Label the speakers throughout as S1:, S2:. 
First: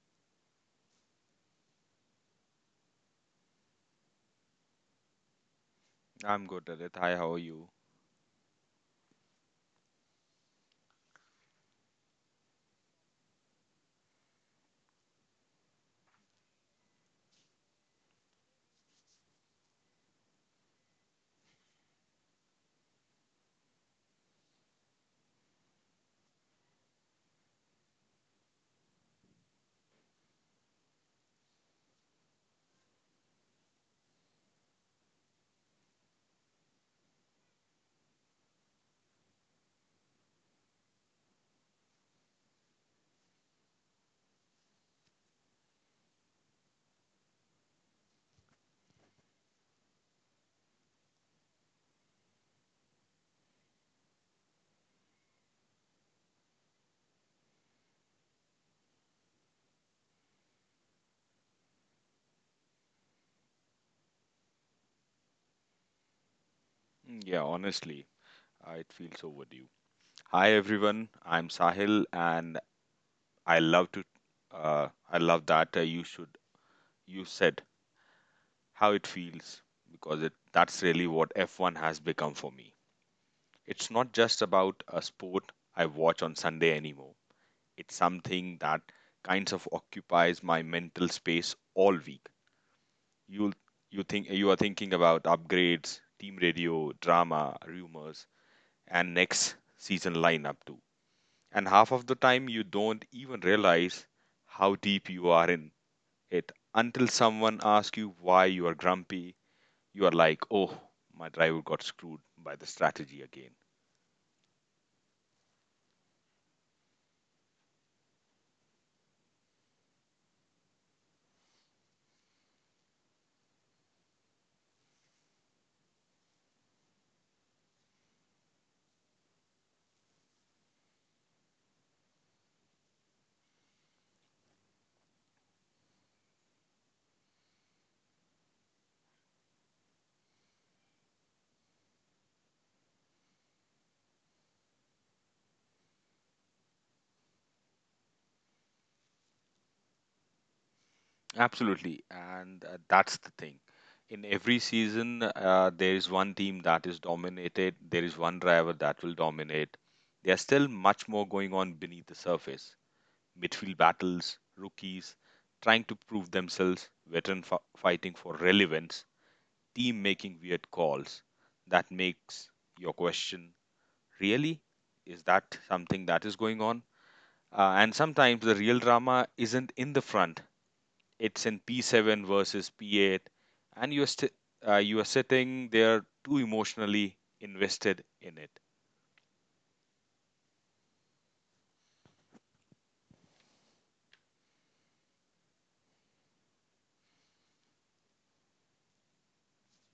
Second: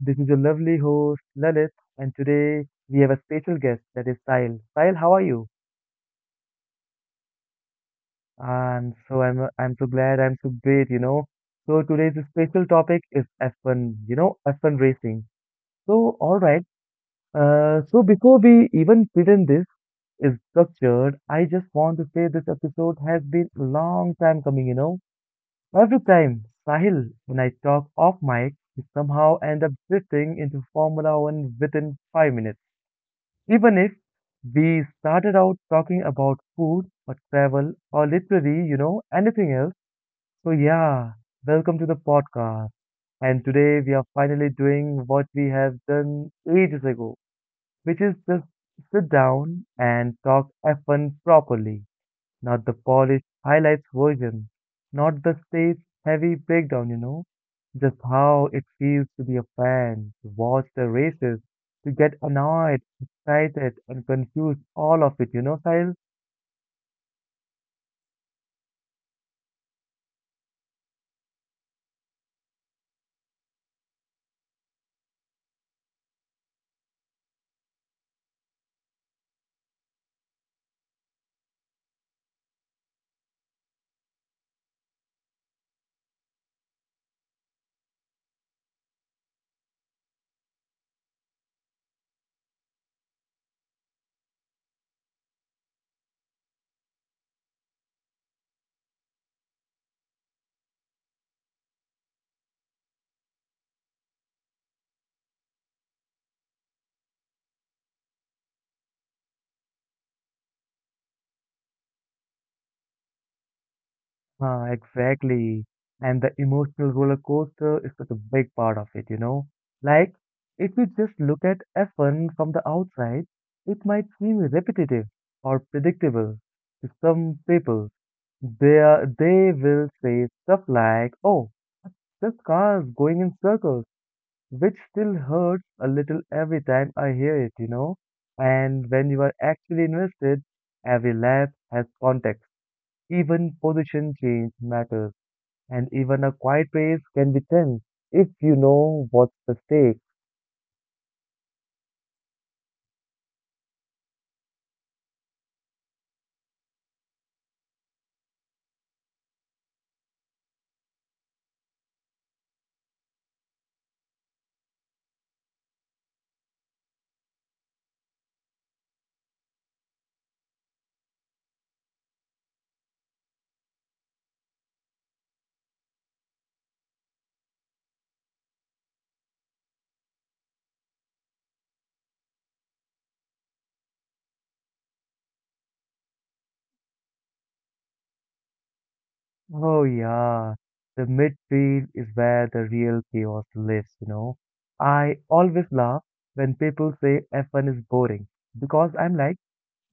S1: This is your lovely host Lalit and today we have a special guest that is Sahil. Sahil, how are you?
S2: I'm good, Adit. Hi, how are you?
S1: And so I'm so glad I'm so great. So today's special topic is F1, F1 racing. So all right. So before we even begin, this is structured, I just want to say this episode has been a long time coming. Every time, Sahil, when I talk off mic, we somehow end up drifting into Formula One within 5 minutes. Even if we started out talking about food or travel or literally, anything else. So, yeah, welcome to the podcast. And today we are finally doing what we have done ages ago, which is just sit down and talk F1 properly. Not the polished highlights version, not the stage heavy breakdown. Just how it feels to be a fan, to watch the races, to get annoyed, excited, and confused, all of it, Sahil?
S2: Yeah, honestly, it feels overdue. Hi, everyone. I'm Sahil, and I love to. I love that you should. You said how it feels because it. That's really what F1 has become for me. It's not just about a sport I watch on Sunday anymore. It's something that kinds of occupies my mental space all week. You'll you think you are thinking about upgrades, team radio, drama, rumors, and next season lineup too. And half of the time you don't even realize how deep you are in it until someone asks you why you are grumpy. You are like, oh, my driver got screwed by the strategy again.
S1: Ah, exactly. And the emotional roller coaster is such a big part of it. Like, if you just look at F1 from the outside, it might seem repetitive or predictable to some people. They will say stuff like, oh, this car is going in circles, which still hurts a little every time I hear it? And when you are actually invested, every lap has context. Even position change matters, and even a quiet race can be tense if you know what's the stake.
S2: Absolutely, and that's the thing. In every season, there is one team that is dominated. There is one driver that will dominate. There's still much more going on beneath the surface. Midfield battles, rookies trying to prove themselves, veteran fighting for relevance, team making weird calls. That makes your question really is that something that is going on? And sometimes the real drama isn't in the front. It's in P7 versus P8, and you are sitting there too emotionally invested in it.
S1: Oh yeah, the midfield is where the real chaos lives. I always laugh when people say F1 is boring because I'm like,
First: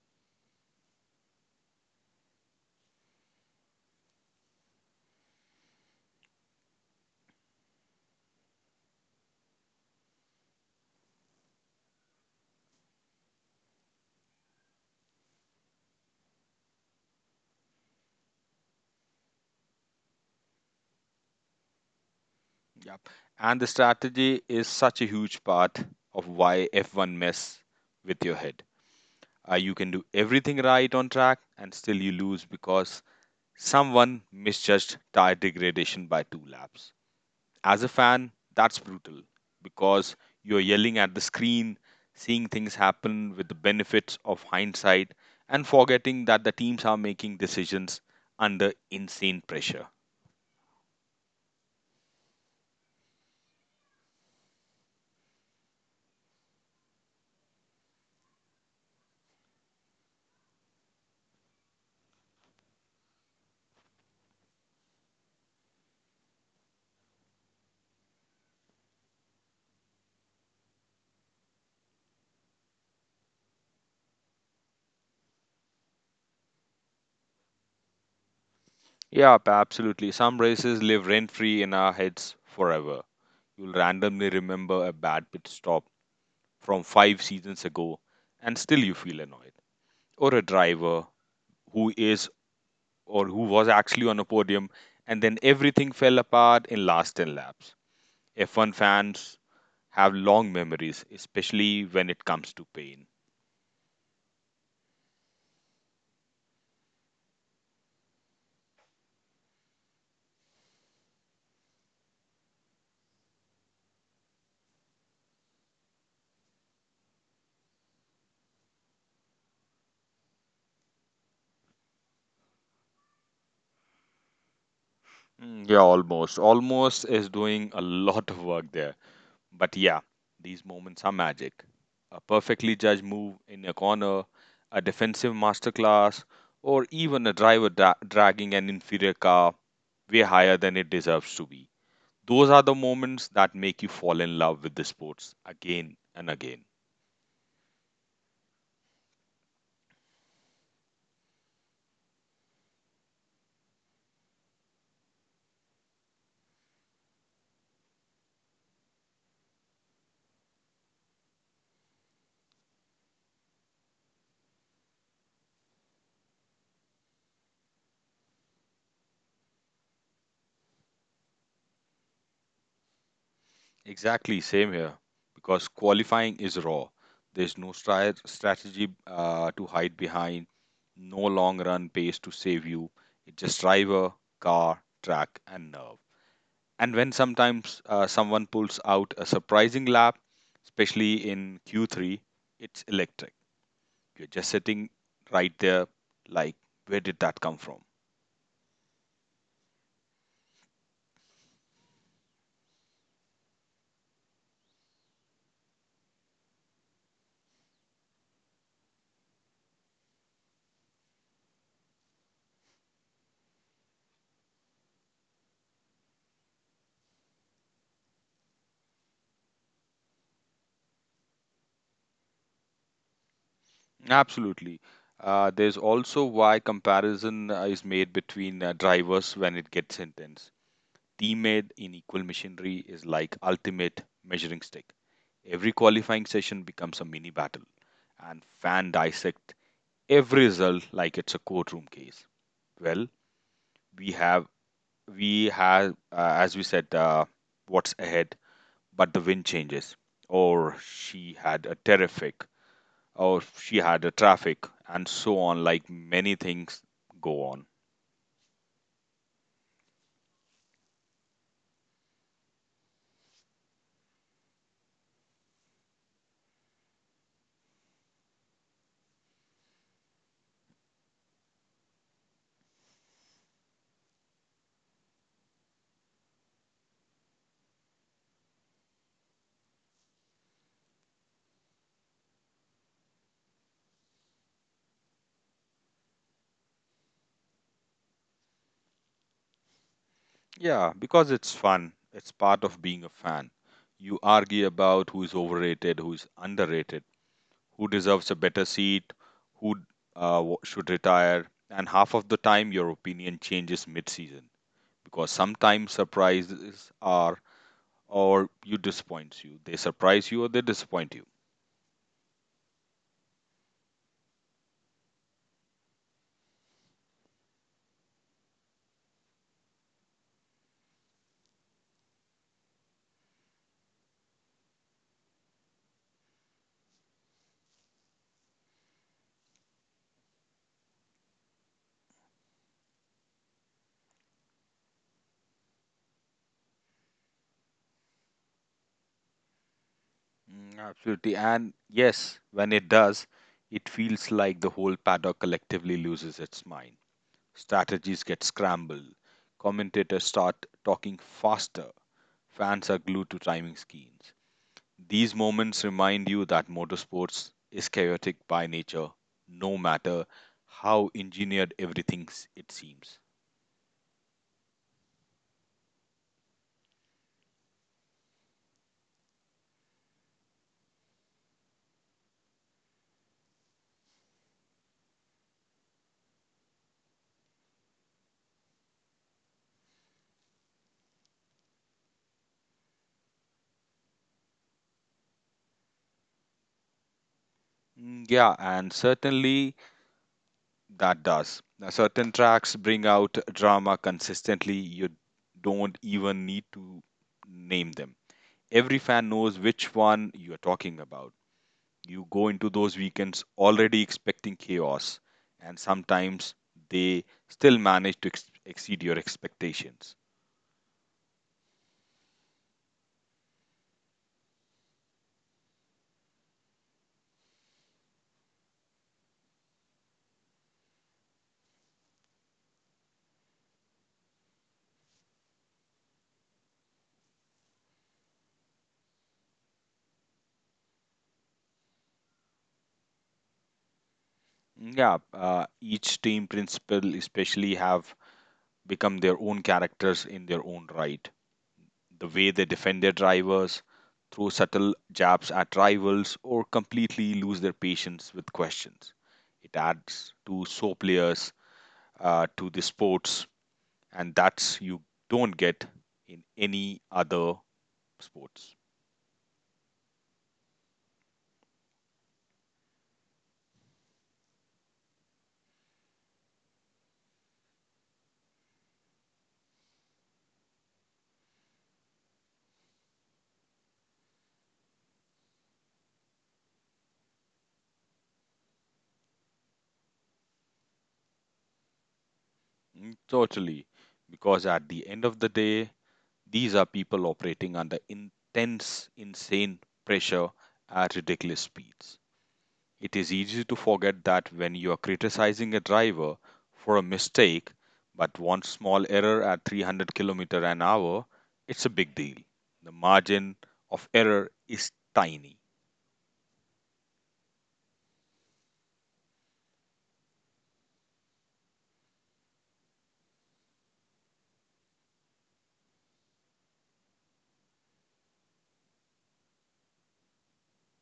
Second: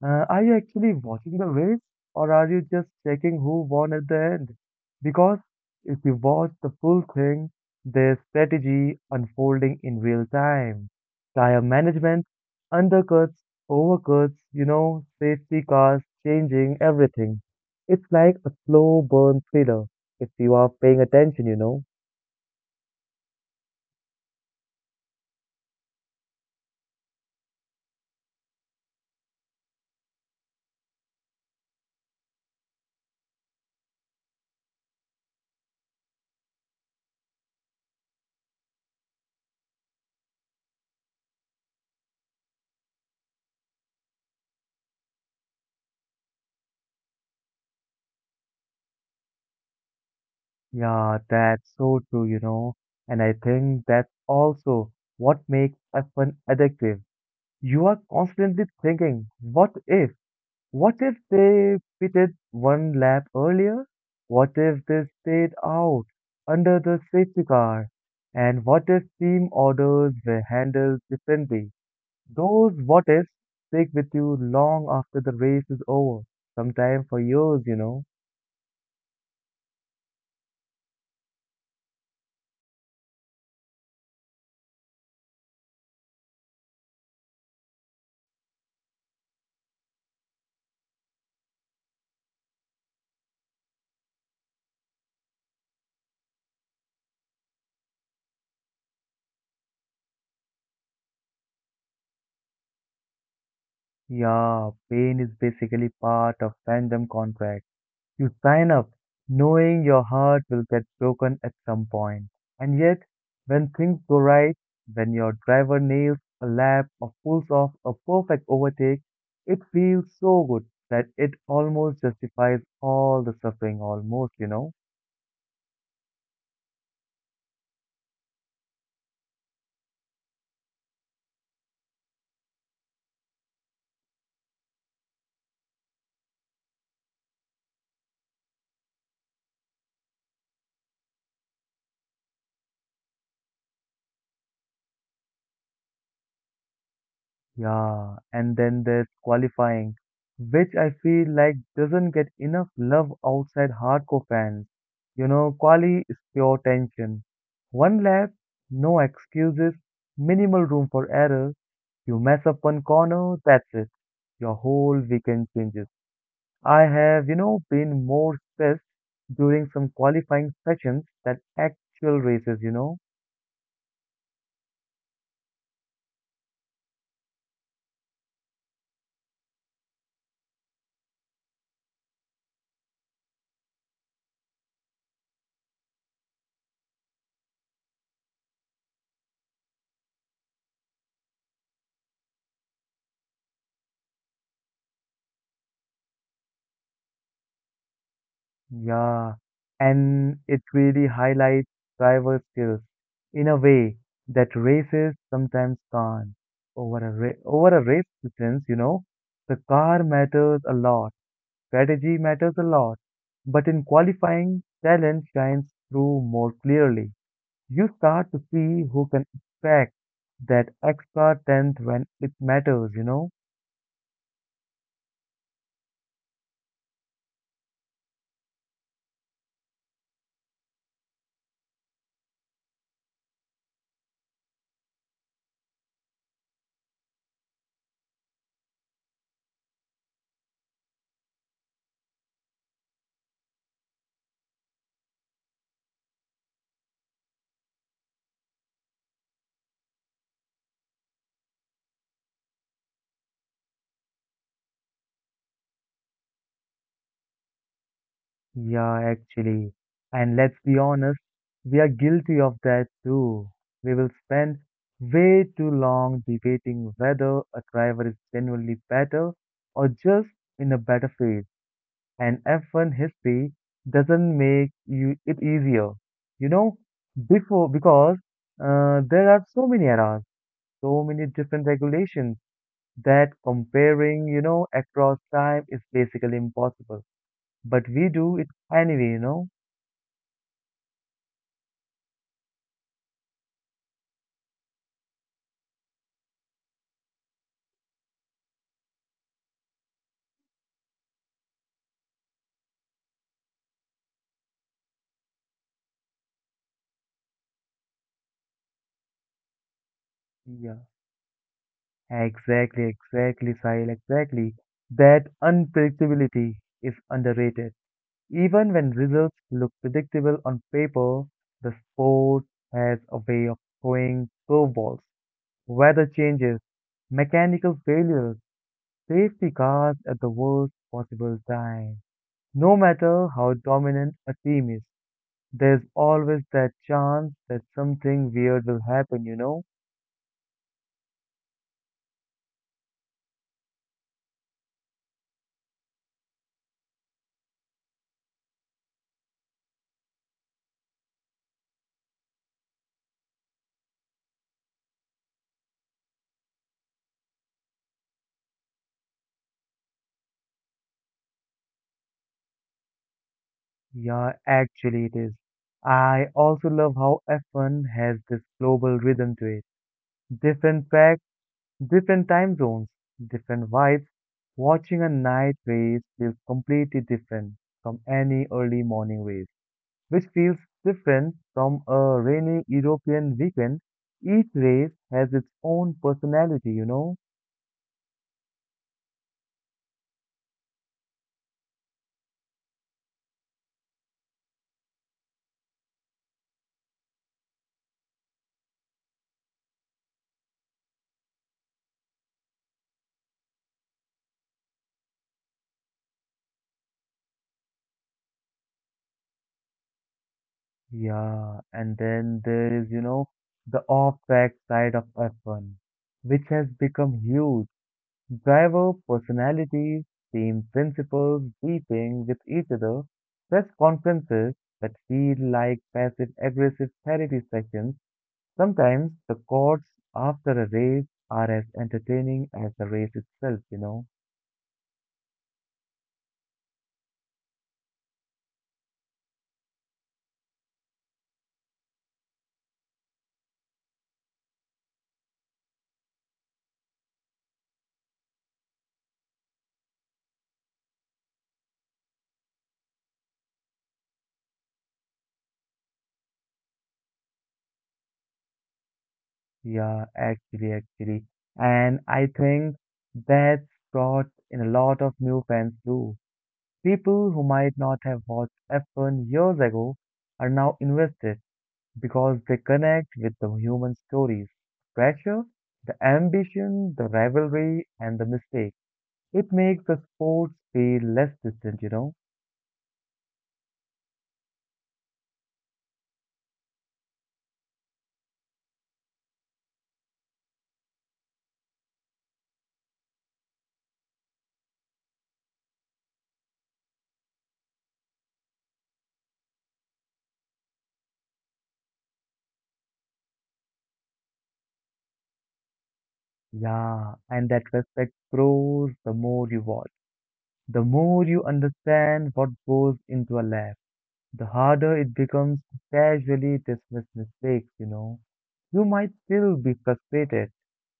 S1: are you actually watching the race or are you just checking who won at the end? Because if you watch the full thing, there's strategy unfolding in real time. Tire management, undercuts, overcuts, safety cars, changing everything. It's like a slow burn thriller if you are paying attention.
S2: Yep. And the strategy is such a huge part of why F1 mess with your head. You can do everything right on track and still you lose because someone misjudged tire degradation by two laps. As a fan, that's brutal because you're yelling at the screen, seeing things happen with the benefits of hindsight, and forgetting that the teams are making decisions under insane pressure.
S1: Yeah, that's so true. And I think that's also what makes F1 addictive. You are constantly thinking, what if? What if they pitted one lap earlier? What if they stayed out under the safety car? And what if team orders were handled differently? Those what ifs stick with you long after the race is over, sometimes for years.
S2: Yeah, absolutely. Some races live rent free in our heads forever. You'll randomly remember a bad pit stop from five seasons ago, and still you feel annoyed. Or a driver who is or who was actually on a podium, and then everything fell apart in last 10 laps. F1 fans have long memories, especially when it comes to pain.
S1: Yeah, pain is basically part of fandom contract. You sign up knowing your heart will get broken at some point. And yet, when things go right, when your driver nails a lap or pulls off a perfect overtake, it feels so good that it almost justifies all the suffering, almost.
S2: Yeah, almost. Almost is doing a lot of work there. But yeah, these moments are magic. A perfectly judged move in a corner, a defensive masterclass, or even a driver dragging an inferior car way higher than it deserves to be. Those are the moments that make you fall in love with the sports again and again.
S1: Yeah, and then there's qualifying, which I feel like doesn't get enough love outside hardcore fans. Quali is pure tension. One lap, no excuses, minimal room for error. You mess up one corner, that's it. Your whole weekend changes. I have, been more stressed during some qualifying sessions than actual races.
S2: Exactly, same here. Because qualifying is raw. There's no strategy to hide behind, no long run pace to save you. It's just driver, car, track, and nerve. And when sometimes someone pulls out a surprising lap, especially in Q3, it's electric. You're just sitting right there, like, where did that come from?
S1: Yeah, and it really highlights driver skills in a way that races sometimes can't. Over a race distance, the car matters a lot, strategy matters a lot, but in qualifying, talent shines through more clearly. You start to see who can extract that extra tenth when it matters.
S2: Absolutely. There's also why comparison is made between drivers when it gets intense. Teammate in equal machinery is like ultimate measuring stick. Every qualifying session becomes a mini battle, and fan dissect every result like it's a courtroom case. Well, we have we have as we said, what's ahead, but the wind changes, or she had a terrific, or she had a traffic, and so on. Like many things go on.
S1: Yeah, actually. And let's be honest, we are guilty of that too. We will spend way too long debating whether a driver is genuinely better or just in a better phase. And F1 history doesn't make you it easier. You know, before because there are so many eras, so many different regulations that comparing, across time is basically impossible. But we do it anyway.
S2: Yeah, because it's fun. It's part of being a fan. You argue about who is overrated, who is underrated, who deserves a better seat, who should retire, and half of the time your opinion changes mid-season because sometimes surprises are or you disappoints you. They surprise you or they
S1: Yeah,
S2: disappoint you.
S1: exactly, exactly, Sahil, exactly. That unpredictability is underrated. Even when results look predictable on paper, the sport has a way of throwing curveballs, weather changes, mechanical failures, safety cars at the worst possible time. No matter how dominant a team is, there's always that chance that something weird will happen?
S2: Absolutely. And yes, when it does, it feels like the whole paddock collectively loses its mind. Strategies get scrambled. Commentators start talking faster. Fans are glued to timing screens. These moments remind you that motorsports is chaotic by nature, no matter how engineered everything it seems.
S1: Yeah, actually it is. I also love how F1 has this global rhythm to it. Different tracks, different time zones, different vibes. Watching a night race feels completely different from any early morning race, which feels different from a rainy European weekend. Each race has its own personality?
S2: Yeah, and certainly that does. Now, certain tracks bring out drama consistently. You don't even need to name them. Every fan knows which one you are talking about. You go into those weekends already expecting chaos, and sometimes they still manage to exceed your expectations.
S1: Yeah, and then there is, the off-track side of F1, which has become huge. Driver personalities, team principles, beefing with each other, press conferences that feel like passive aggressive therapy sessions. Sometimes the chords after a race are as entertaining as the race itself?
S2: Yeah, each team principal especially have become their own characters in their own right. The way they defend their drivers, throw subtle jabs at rivals, or completely lose their patience with questions. It adds to so players to the sports, and that's you don't get in any other sports.
S1: Yeah, actually, actually. And I think that's brought in a lot of new fans too. People who might not have watched F1 years ago are now invested because they connect with the human stories, pressure, the ambition, the rivalry, and the mistake. It makes the sports feel less distant?
S2: Totally. Because at the end of the day, these are people operating under intense, insane pressure at ridiculous speeds. It is easy to forget that when you are criticizing a driver for a mistake, but one small error at 300-kilometer an hour, it's a big deal. The margin of error is tiny.
S1: Yeah, and that respect grows the more you watch. The more you understand what goes into a lab, the harder it becomes to casually dismiss mistakes, you know? You might still be frustrated,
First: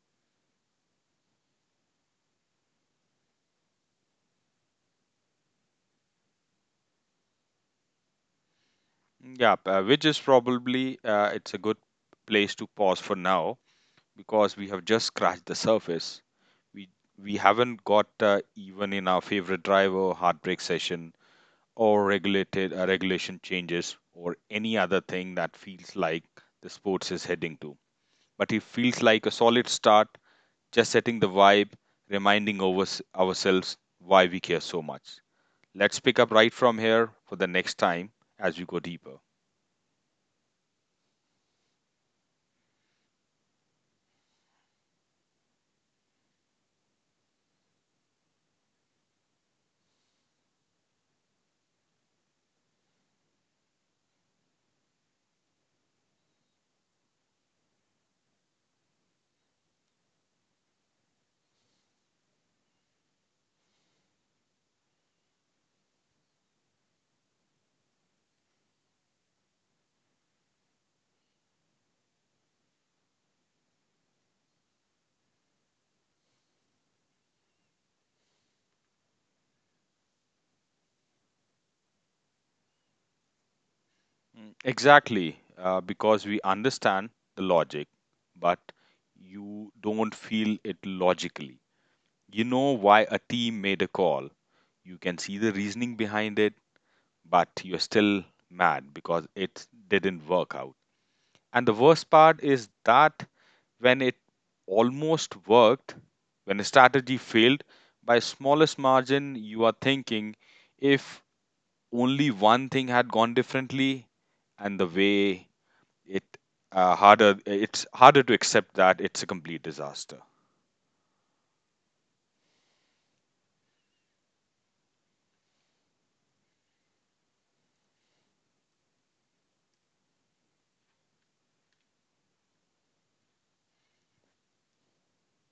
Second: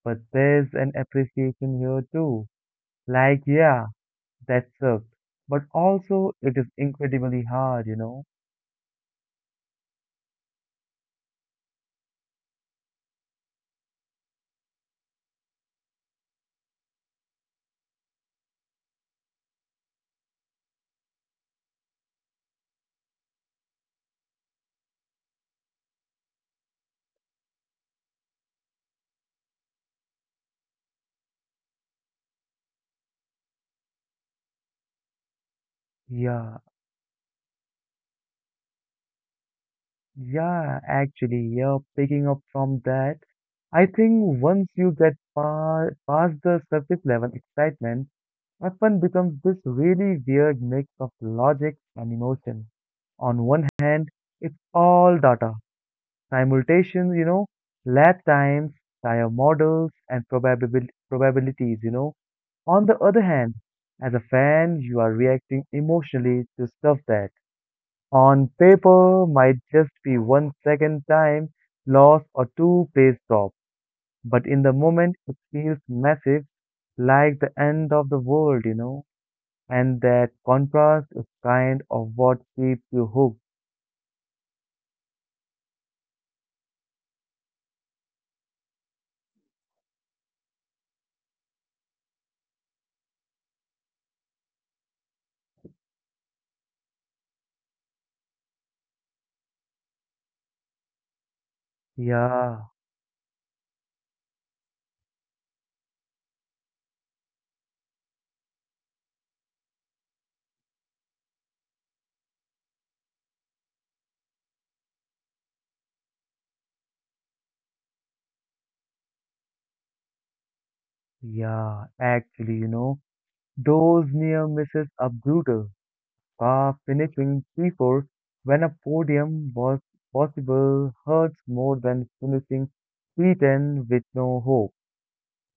S1: but there's an appreciation here too. Like, yeah, that sucked. But also, it is incredibly hard?
S2: Yeah, which is probably it's a good place to pause for now because we have just scratched the surface. We we haven't got even in our favorite driver heartbreak session or regulated regulation changes or any other thing that feels like the sports is heading to. But it feels like a solid start, just setting the vibe, reminding over ourselves why we care so much. Let's pick up right
S1: Yeah,
S2: from here for the next time as we go deeper.
S1: yeah, actually, yeah, picking up from that, I think once you get pa past the surface level excitement, F1 becomes this really weird mix of logic and emotion. On one hand, it's all data, simultations, lab times, tire models, and probabilities. On the other hand, as a fan, you are reacting emotionally to stuff that on paper might just be 1 second time loss or two plays drop, but in the moment it feels massive, like the end of the world. And that contrast is kind of what keeps you hooked.
S2: Exactly, because we understand the logic, but you don't feel it logically. You know why a team made a call, you can see the reasoning behind it, but you're still mad because it didn't work out. And the worst part
S1: Yeah,
S2: is that when it almost worked, when a strategy failed by smallest margin, you are thinking if only one thing had gone differently, and the way it it's harder to accept that it's a complete disaster.
S1: yeah, actually. Those near misses are brutal, far finishing P4 when a podium was possible hurts more than finishing P10 with no hope.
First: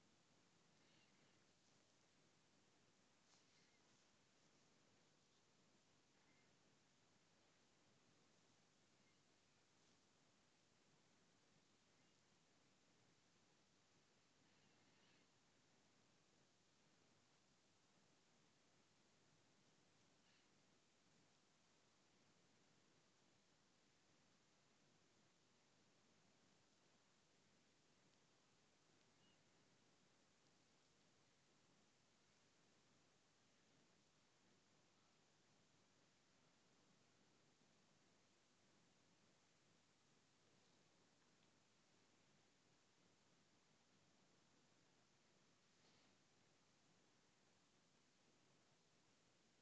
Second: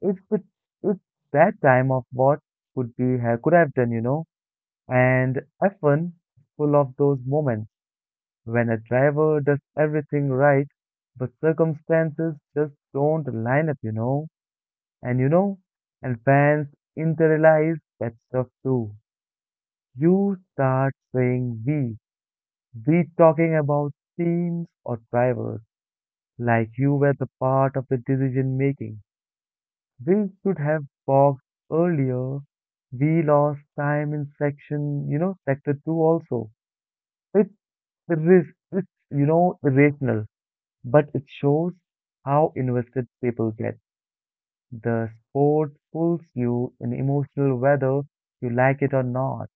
S1: It's, it's that time of what could have done. And F1 is full of those moments when a driver does everything right, but circumstances just don't line up. And you know, and fans internalize that stuff too. You start saying we talking about teams or drivers, like you were the part of the decision making. We should have boxed earlier. We lost time in section, sector two also. It's risk, it's, irrational, but it shows how invested people get. The sport pulls you in emotional whether you like it or not.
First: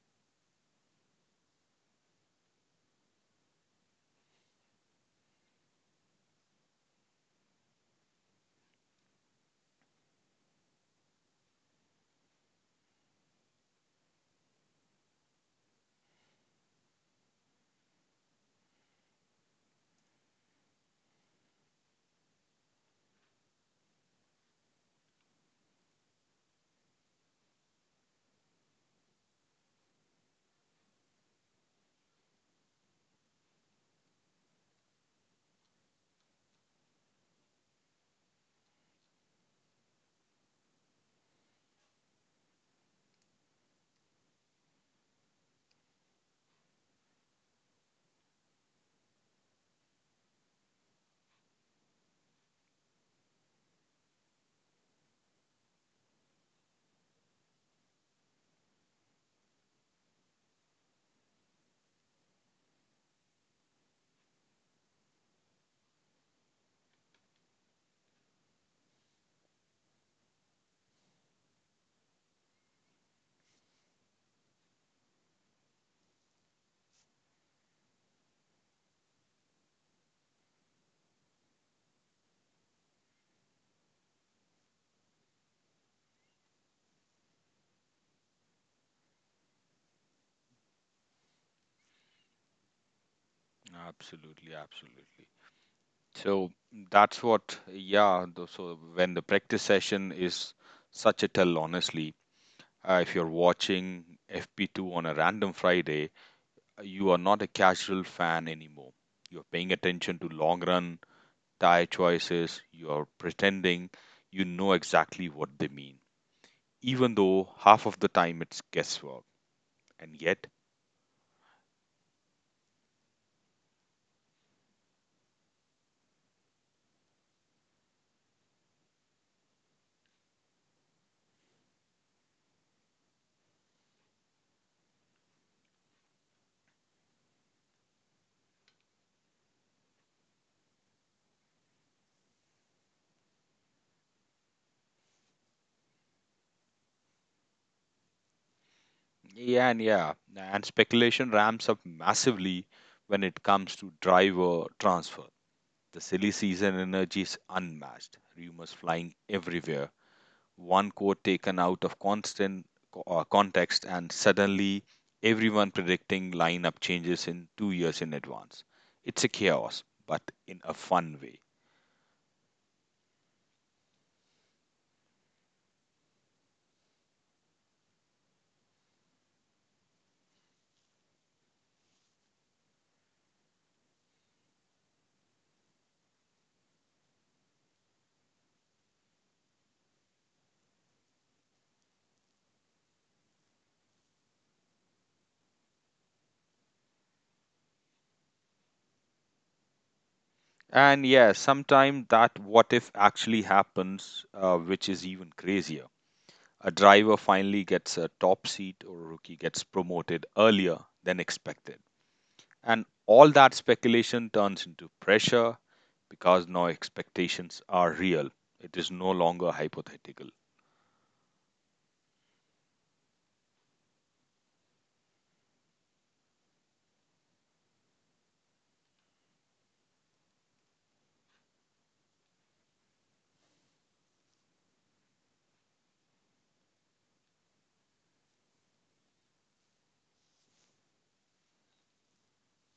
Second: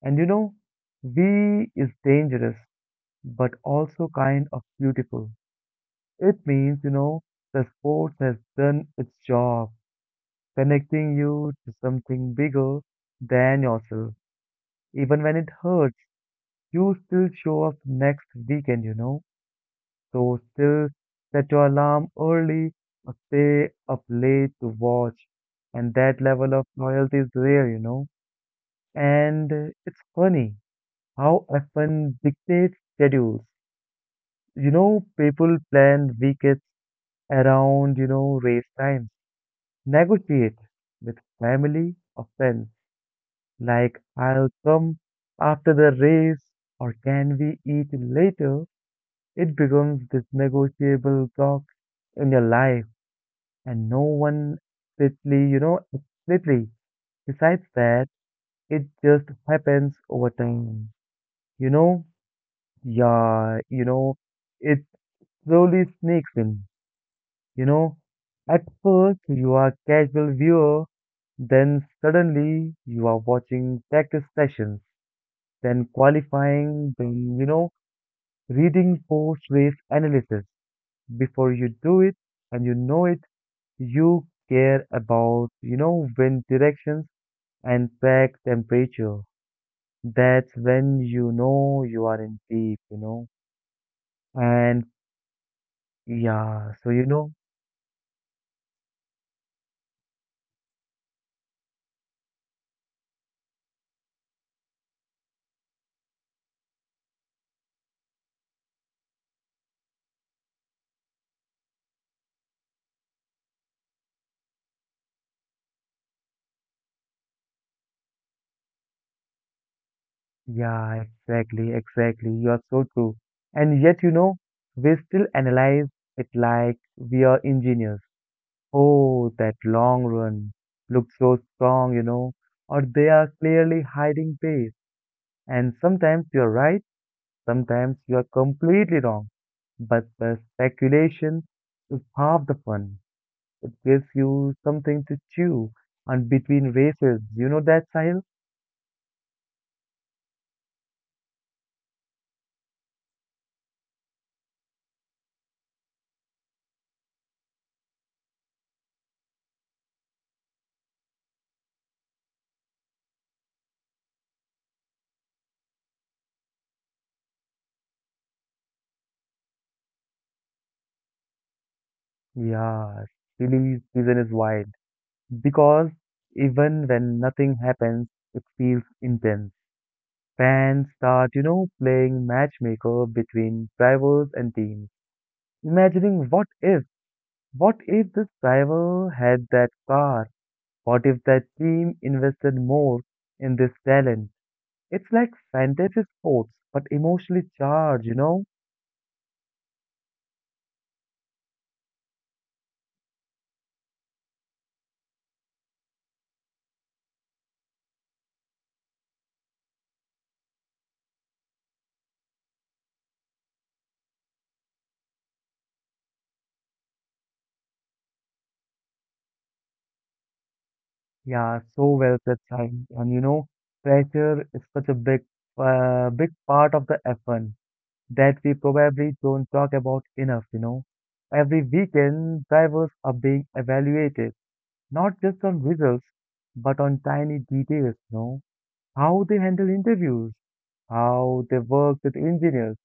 S1: And we is dangerous but also kind of beautiful. It means, the sports has done its job, connecting you to something bigger than yourself. Even when it hurts, you still show up next weekend. So still set your alarm early or stay up late to watch. And that level of loyalty is rare. And it's funny how often dictates schedules. People plan weekends around, race times. Negotiate with family or friends, like I'll come after the race or can we eat later? It becomes this negotiable block in your life, and no one explicitly, explicitly decides that. It just happens over time. You know, yeah, it slowly sneaks in. You know, at first you are casual viewer, then suddenly you are watching practice sessions, then qualifying, then, reading post race analysis. Before you do it and you know it, you care about, wind directions and track temperature. That's when you know you are in deep.
S2: Absolutely,
S1: And
S2: absolutely. So
S1: yeah, so you
S2: that's
S1: know.
S2: what, yeah. So when the practice session is such a tell, honestly, if you're watching FP2 on a random Friday, you are not a casual fan anymore. You're paying attention to long run tire choices, you're pretending you know exactly what they mean, even though half of the time it's guesswork. And yet,
S1: Yeah, exactly, exactly. You are so true. And yet, we still analyze it like we are engineers. Oh, that long run looks so strong, or they are clearly hiding base. And sometimes you're right, sometimes you are completely wrong. But the speculation is half the fun. It gives you something to chew on between races. You know that, Sahil?
S2: yeah, and speculation ramps up massively when it comes to driver transfer. The silly season energy is unmatched, rumors flying everywhere, one quote taken out of constant context and suddenly everyone predicting lineup changes in 2 years in advance. It's a chaos but in a fun way.
S1: Yeah, silly season is wild. Because even when nothing happens, it feels intense. Fans start, playing matchmaker between drivers and teams, imagining what if this driver had that car? What if that team invested more in this talent? It's like fantasy sports, but emotionally charged?
S2: And yeah, sometimes that what if actually happens, which is even crazier. A driver finally gets a top seat or a rookie gets promoted earlier than expected, and all that speculation turns into pressure because now expectations are real. It is no longer hypothetical.
S1: Yeah, so well said, Shaheen. And pressure is such a big, big part of the F1 that we probably don't talk about enough. Every weekend, drivers are being evaluated, not just on results, but on tiny details. How they handle interviews, how they work with engineers,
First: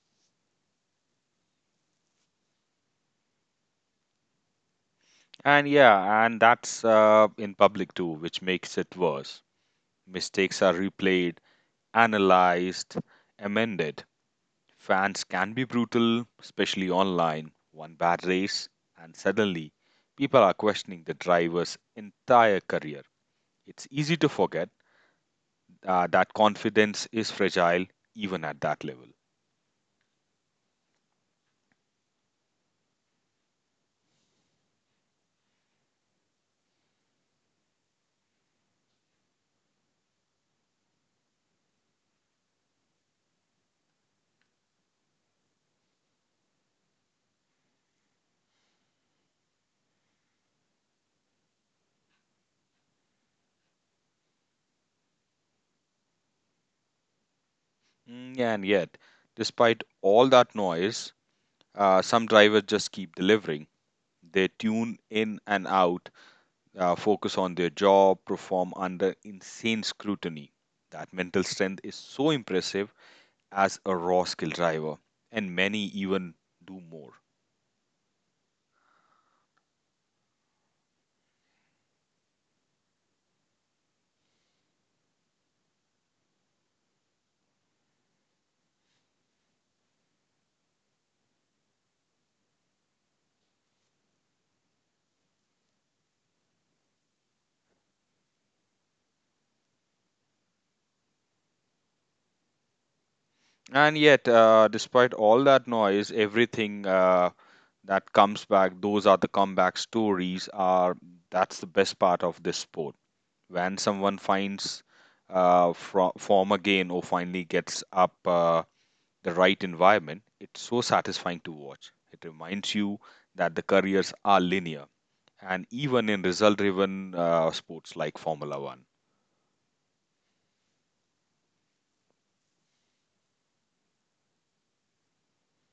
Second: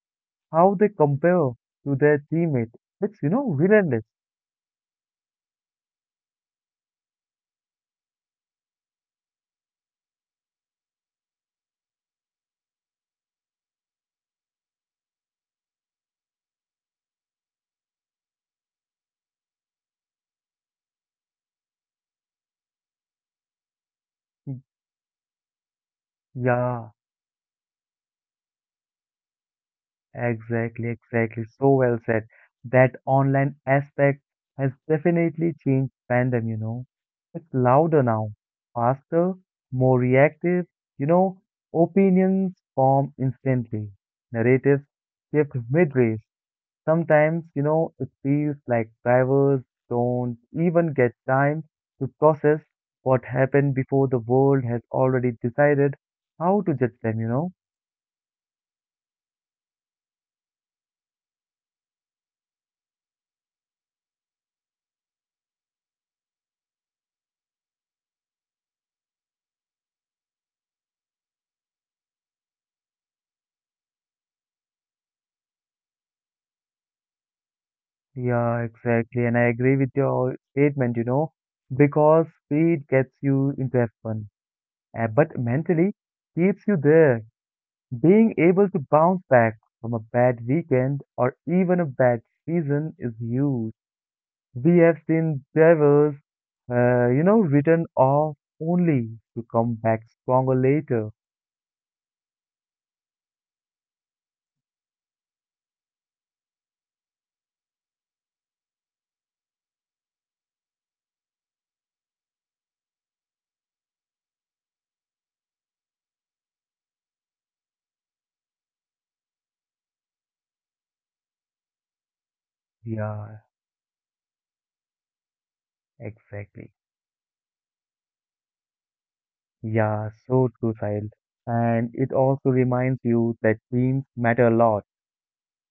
S1: how they compare to their teammates. It's, relentless.
S2: And yeah, and that's in public too, which makes it worse. Mistakes are replayed, analyzed, amended. Fans can be brutal, especially online. One bad race, and suddenly people are questioning the driver's entire career. It's easy to forget that
S1: Yeah.
S2: confidence is fragile even at that level.
S1: Exactly, exactly. So well said. That online aspect has definitely changed fandom. It's louder now, faster, more reactive, you know. Opinions form instantly. Narratives shift mid-race. Sometimes, you know, it feels like drivers don't even get time to process what happened before the world has already decided how to judge them.
S2: Yeah, and yet, despite all that noise, some drivers just keep delivering. They tune in and out, focus on their job, perform under insane scrutiny. That mental strength is so impressive as a raw skill driver, and many even do more.
S1: Yeah, exactly. And I agree with your statement, you know, because speed gets you into F1, but mentally keeps you there. Being able to bounce back from a bad weekend or even a bad season is huge. We have seen drivers, you know, written off only to come back stronger later.
S2: And yet, despite all that noise, everything that comes back, those are the comeback stories, are that's the best part of this sport. When someone finds form again or finally gets up the right environment, it's so satisfying to watch. It reminds you
S1: Yeah,
S2: that the careers are linear, and even in result
S1: exactly.
S2: driven sports like Formula One.
S1: Yeah, so true, child. And it also reminds you that teams matter a lot.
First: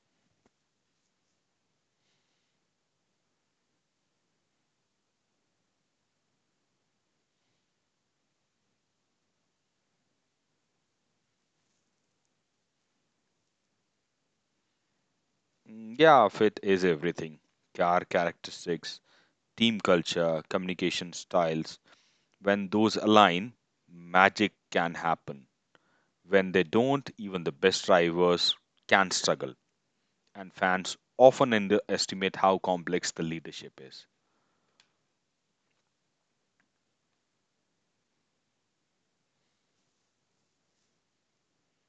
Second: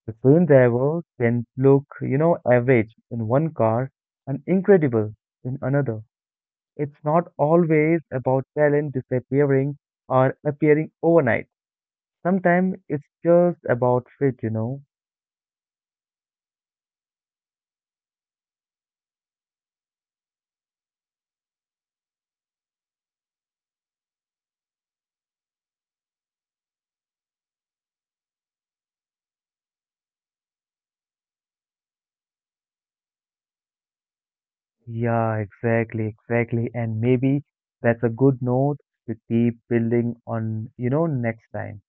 S1: The film driver can look, you know, average in one car and incredible in another. It's not always about talent disappearing or appearing overnight. Sometimes it's just about fit.
S2: Yeah, fit is everything. Car characteristics, team culture, communication styles. When those align, magic can happen. When they don't, even the best drivers can struggle, and fans often underestimate how complex the leadership is.
S1: Yeah, exactly, exactly. And maybe that's a good note to keep building on, you know, next time.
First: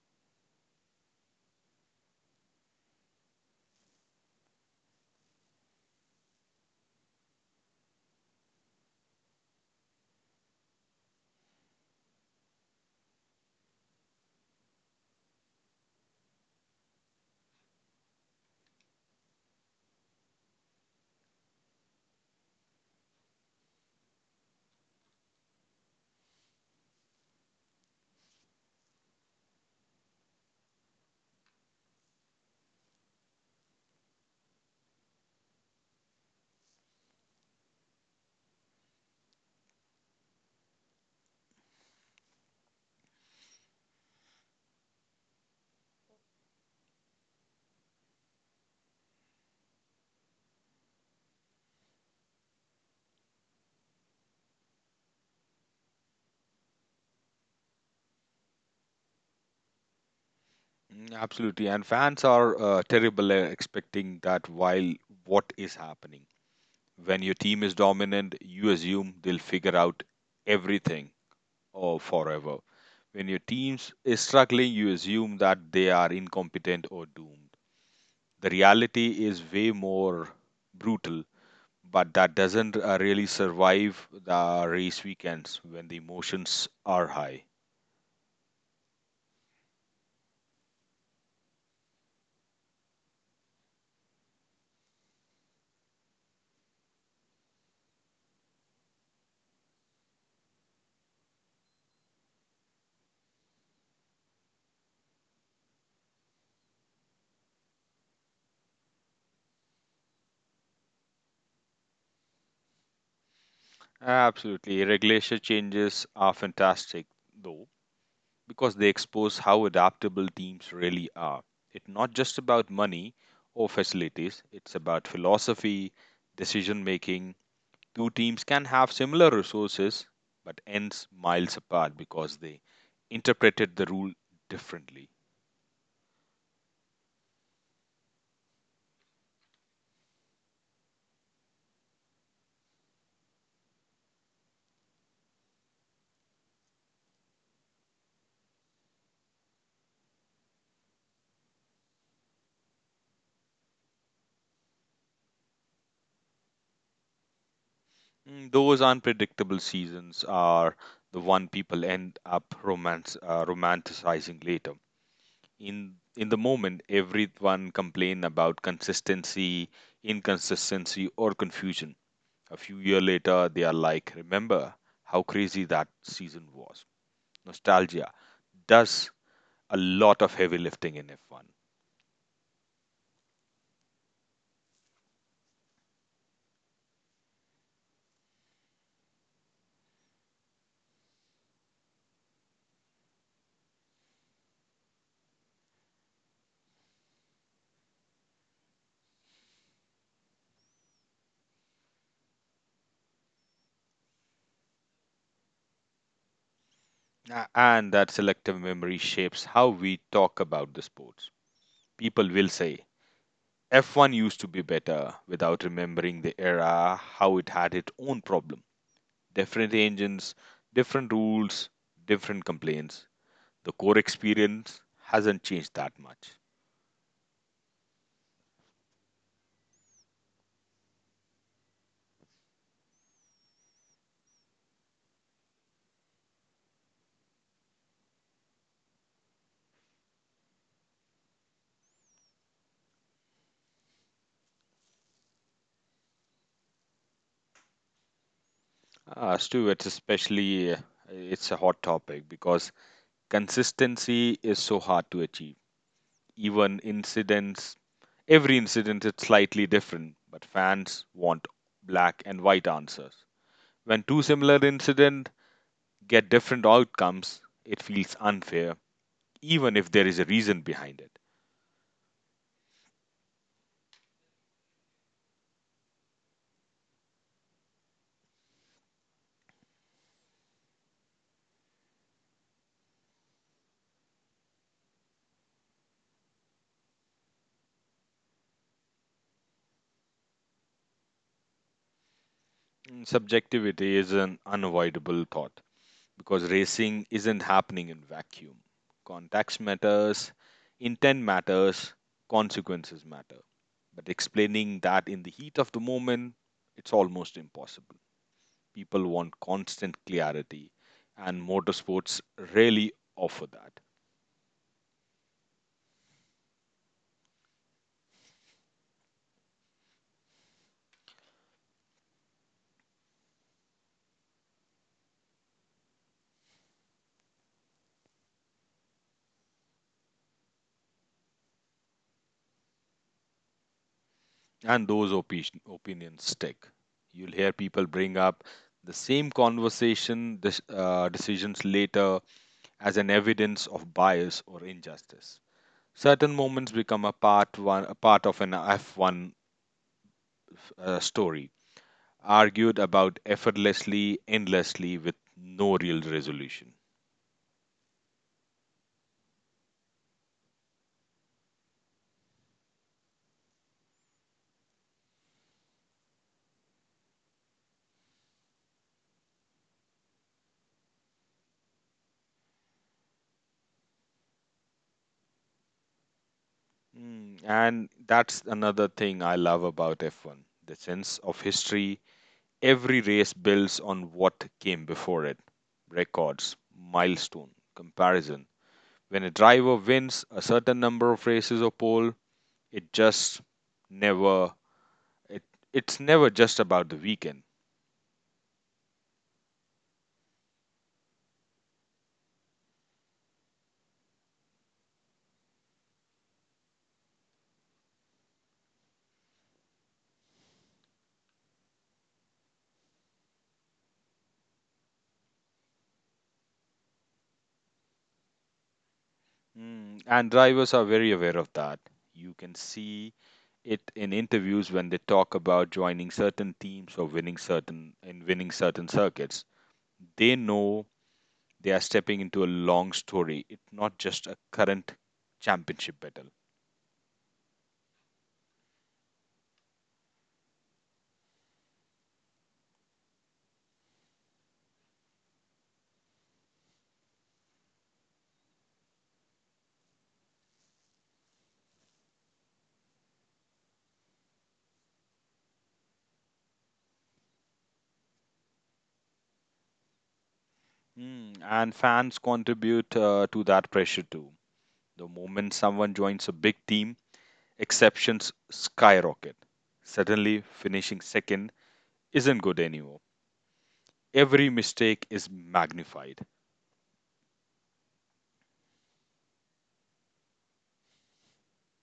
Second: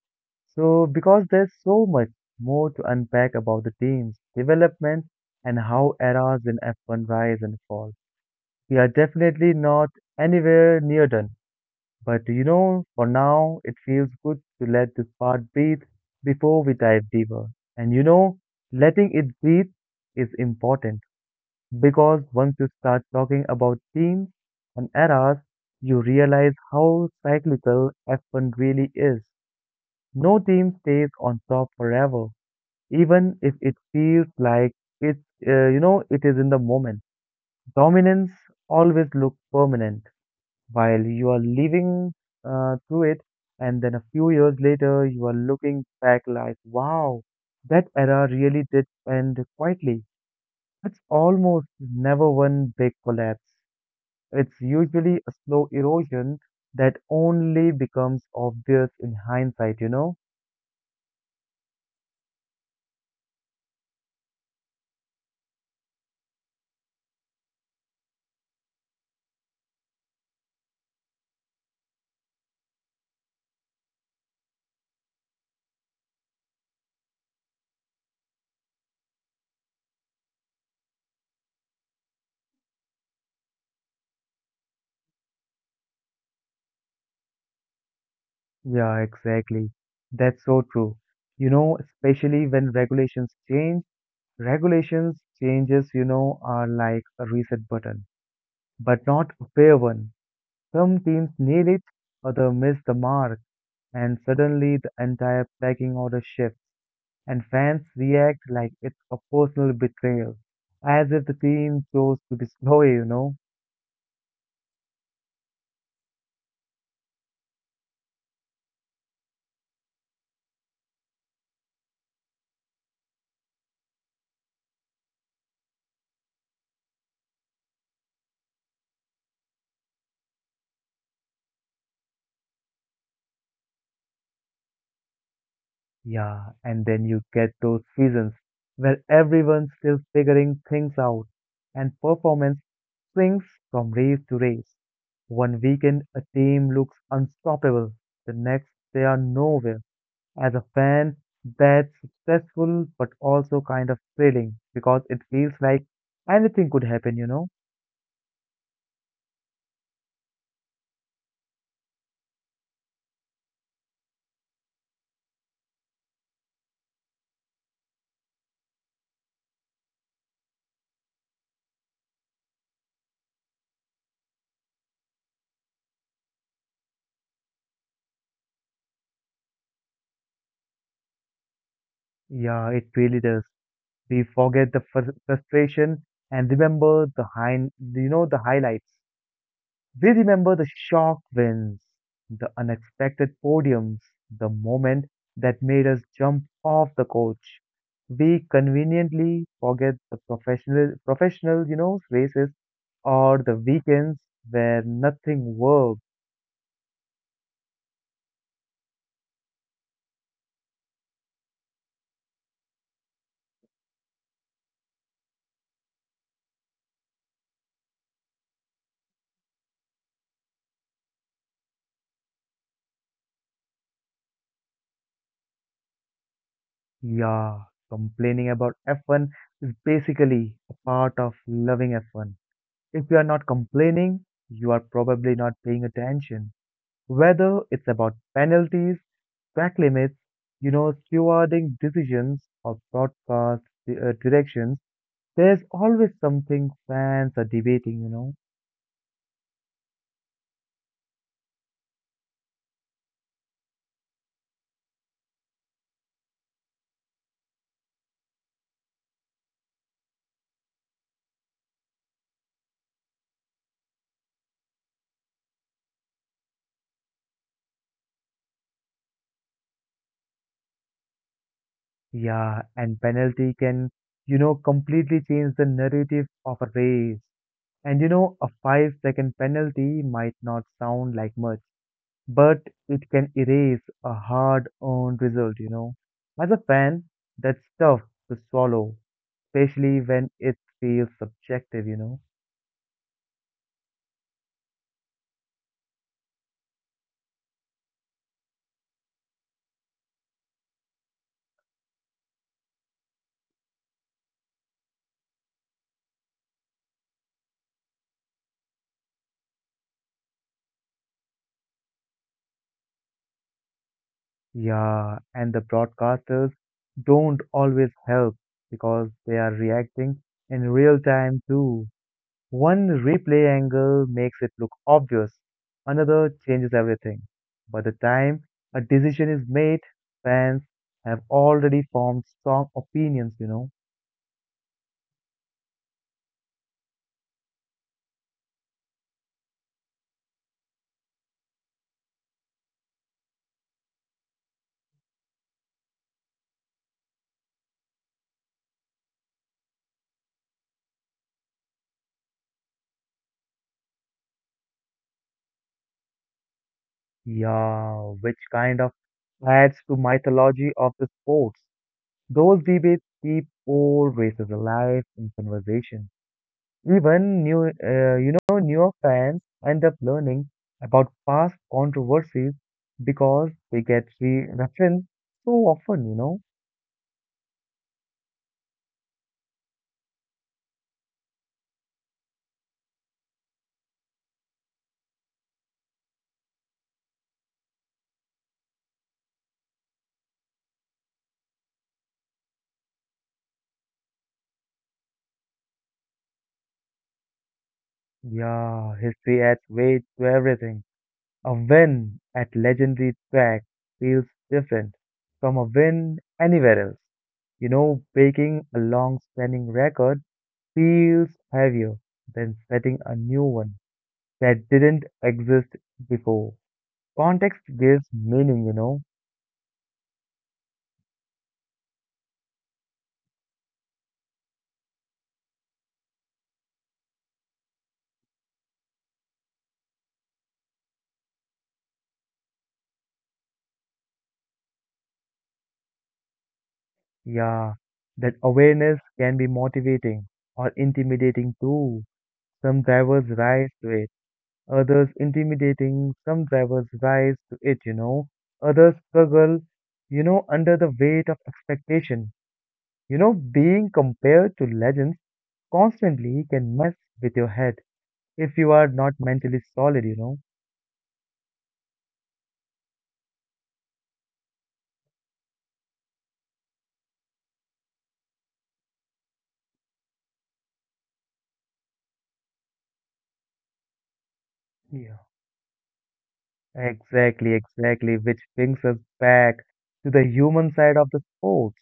S1: So, because there's so much more to unpack about the team's development and how eras in F1 rise and fall. We are definitely not anywhere near done, but you know, for now, it feels good to let this part breathe before we dive deeper. And you know, letting it breathe is important because once you start talking about teams and eras, you realize how cyclical F1 really is. No team stays on top forever, even if it feels like it's, it is in the moment. Dominance always looks permanent while you are living through it, and then a few years later, you are looking back like, wow, that era really did end quietly. It's almost never one big collapse. It's usually a slow erosion that only becomes obvious in hindsight, you know?
S2: Absolutely. And fans are terrible at expecting that while what is happening. When your team is dominant, you assume they'll figure out everything or forever. When your team is struggling, you assume that they are incompetent or doomed. The reality is way more brutal, but that doesn't really survive the race weekends when the emotions are high.
S1: Yeah, exactly. That's so true. You know, especially when regulations change, regulations changes, you know, are like a reset button, but not a fair one. Some teams nail it, others miss the mark, and suddenly the entire pecking order shifts, and fans react like it's a personal betrayal, as if the team chose to destroy, you know?
S2: Absolutely. Regulation changes are fantastic, though because they expose how adaptable teams really are. It's not just about money or facilities, it's about philosophy, decision making. Two teams can have similar resources but ends miles apart because they interpreted the rule differently.
S1: Yeah, and then you get those seasons where everyone's still figuring things out, and performance swings from race to race. One weekend, a team looks unstoppable, the next, they are nowhere. As a fan, that's stressful but also kind of thrilling because it feels like anything could happen, you know?
S2: Those unpredictable seasons are the one people end up romanticizing later. In the moment, everyone complain about consistency, inconsistency, or confusion. A few years later, they are like, remember how crazy that season was. Nostalgia does a lot of heavy lifting in F1,
S1: Yeah, it really does. We forget the frustration and remember the high, you know, the highlights. We remember the shock wins, the unexpected podiums, the moment that made us jump off the coach. We conveniently forget the professional, you know, races or the weekends where nothing worked.
S2: and that selective memory shapes how we talk about the sports. People will say, F1 used to be better without remembering the era, how it had its own problem. Different engines, different rules, different complaints. The core experience hasn't changed that much.
S1: Yeah, complaining about F1 is basically a part of loving F1. If you are not complaining, you are probably not paying attention. Whether it's about penalties, track limits, you know, stewarding decisions or broadcast directions, there's always something fans are debating, you know.
S2: Uh, Stu, it's especially uh, it's a hot topic because consistency is so hard to achieve. Even incidents, every incident is slightly different, but fans want black and white answers. When two similar incidents get different outcomes, it feels unfair, even if there is a reason behind it.
S1: Yeah, and penalty can, you know, completely change the narrative of a race. And you know, a 5 second penalty might not sound like much, but it can erase a hard earned result. As a fan, that's tough to swallow, especially when it feels subjective, you know.
S2: Subjectivity is an unavoidable thought, because racing isn't happening in vacuum. Context matters, intent matters, consequences matter. But explaining that in the heat of the moment, it's almost impossible. People want constant clarity, and motorsports really offer that.
S1: Yeah, and the broadcasters don't always help because they are reacting in real time too. One replay angle makes it look obvious, another changes everything. By the time a decision is made, fans have already formed strong opinions, you know.
S2: And those opinions stick. You'll hear people bring up the same conversation decisions later as an evidence of bias or injustice. Certain moments become a part of an F1 story, argued about effortlessly, endlessly, with no real resolution.
S1: Yeah, which kind of adds to mythology of the sports. Those debates keep old races alive in conversation. Even you know, newer fans end up learning about past controversies because they get re referenced so often, you know.
S2: And that's another thing I love about F1, the sense of history. Every race builds on what came before it. Records, milestone, comparison. When a driver wins a certain number of races or pole, it just never it, it's never just about the weekend.
S1: Yeah, history adds weight to everything. A win at legendary track feels different from a win anywhere else. You know, breaking a long-standing record feels heavier than setting a new one that didn't exist before. Context gives meaning, you know.
S2: And drivers are very aware of that. You can see it in interviews when they talk about joining certain teams or winning certain circuits. They know they are stepping into a long story. It's not just a current championship battle.
S1: Yeah, that awareness can be motivating or intimidating too. Some drivers rise to it, others intimidating, some drivers rise to it, you know. Others struggle, you know, under the weight of expectation. You know, being compared to legends constantly can mess with your head if you are not mentally solid, you know.
S2: And fans contribute to that pressure too. The moment someone joins a big team, exceptions skyrocket. Suddenly, finishing second isn't good anymore. Every mistake
S1: Yeah.
S2: is magnified.
S1: Exactly, exactly, which brings us back to the human side of the sports.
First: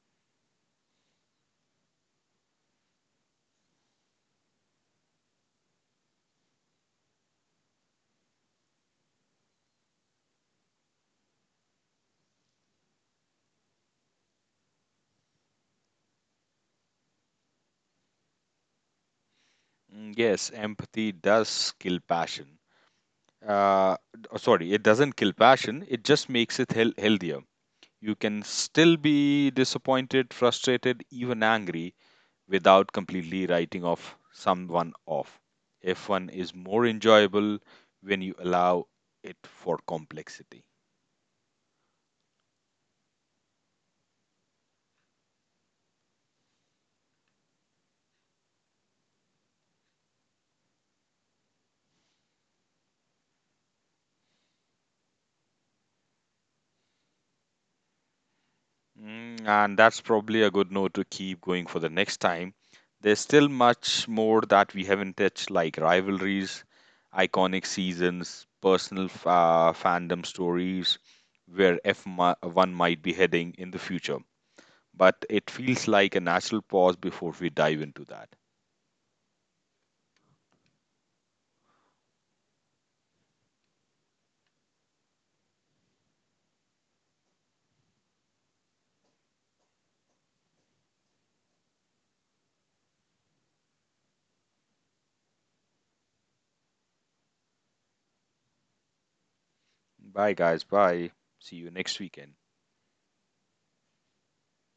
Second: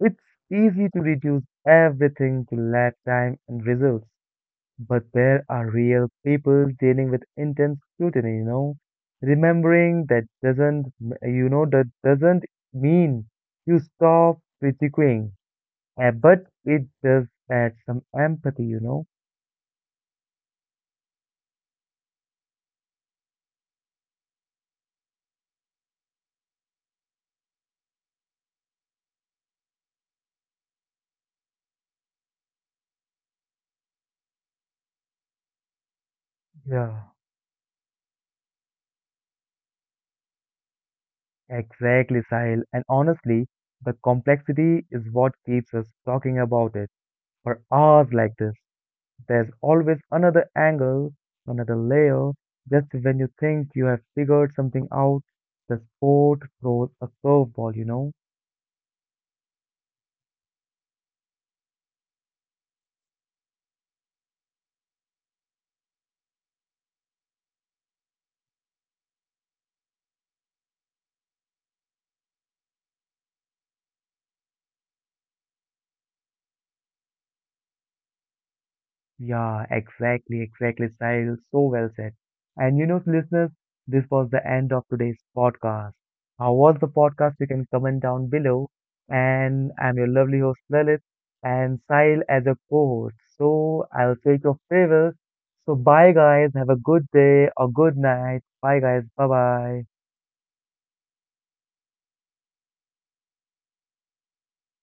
S1: It's easy to reduce everything to lap time and results, but there are real people dealing with intense scrutiny, you know. Remembering that doesn't, m- you know, that doesn't mean you stop critiquing, but it does add some empathy, you know.
S2: Yes, empathy does kill passion. Oh, sorry, it doesn't kill passion, it just makes it healthier. You can still be disappointed, frustrated, even angry without completely writing off someone off. F1 is more
S1: Yeah.
S2: enjoyable when you allow it for complexity.
S1: Exactly, Sahil. And honestly, the complexity is what keeps us talking about it for hours like this. There's always another angle, another layer. Just when you think you have figured something out, the sport throws a curveball, you know?
S2: And that's probably a good note to keep going for the next time. There's still much more that we haven't touched, like rivalries, iconic seasons, personal fandom stories, where F1 might be heading in the future. But it feels like a natural pause before we dive into that.
S1: Yeah, exactly, exactly, Sahil. So well said. And you know, listeners, this was the end of today's podcast. How was the podcast? You can comment down below. And I'm your lovely host, Lalit, and Sahil as a co-host. So I'll take your favors. So bye, guys. Have a good day or good night. Bye, guys. Bye-bye.
S2: Bye, guys. Bye. See you next weekend.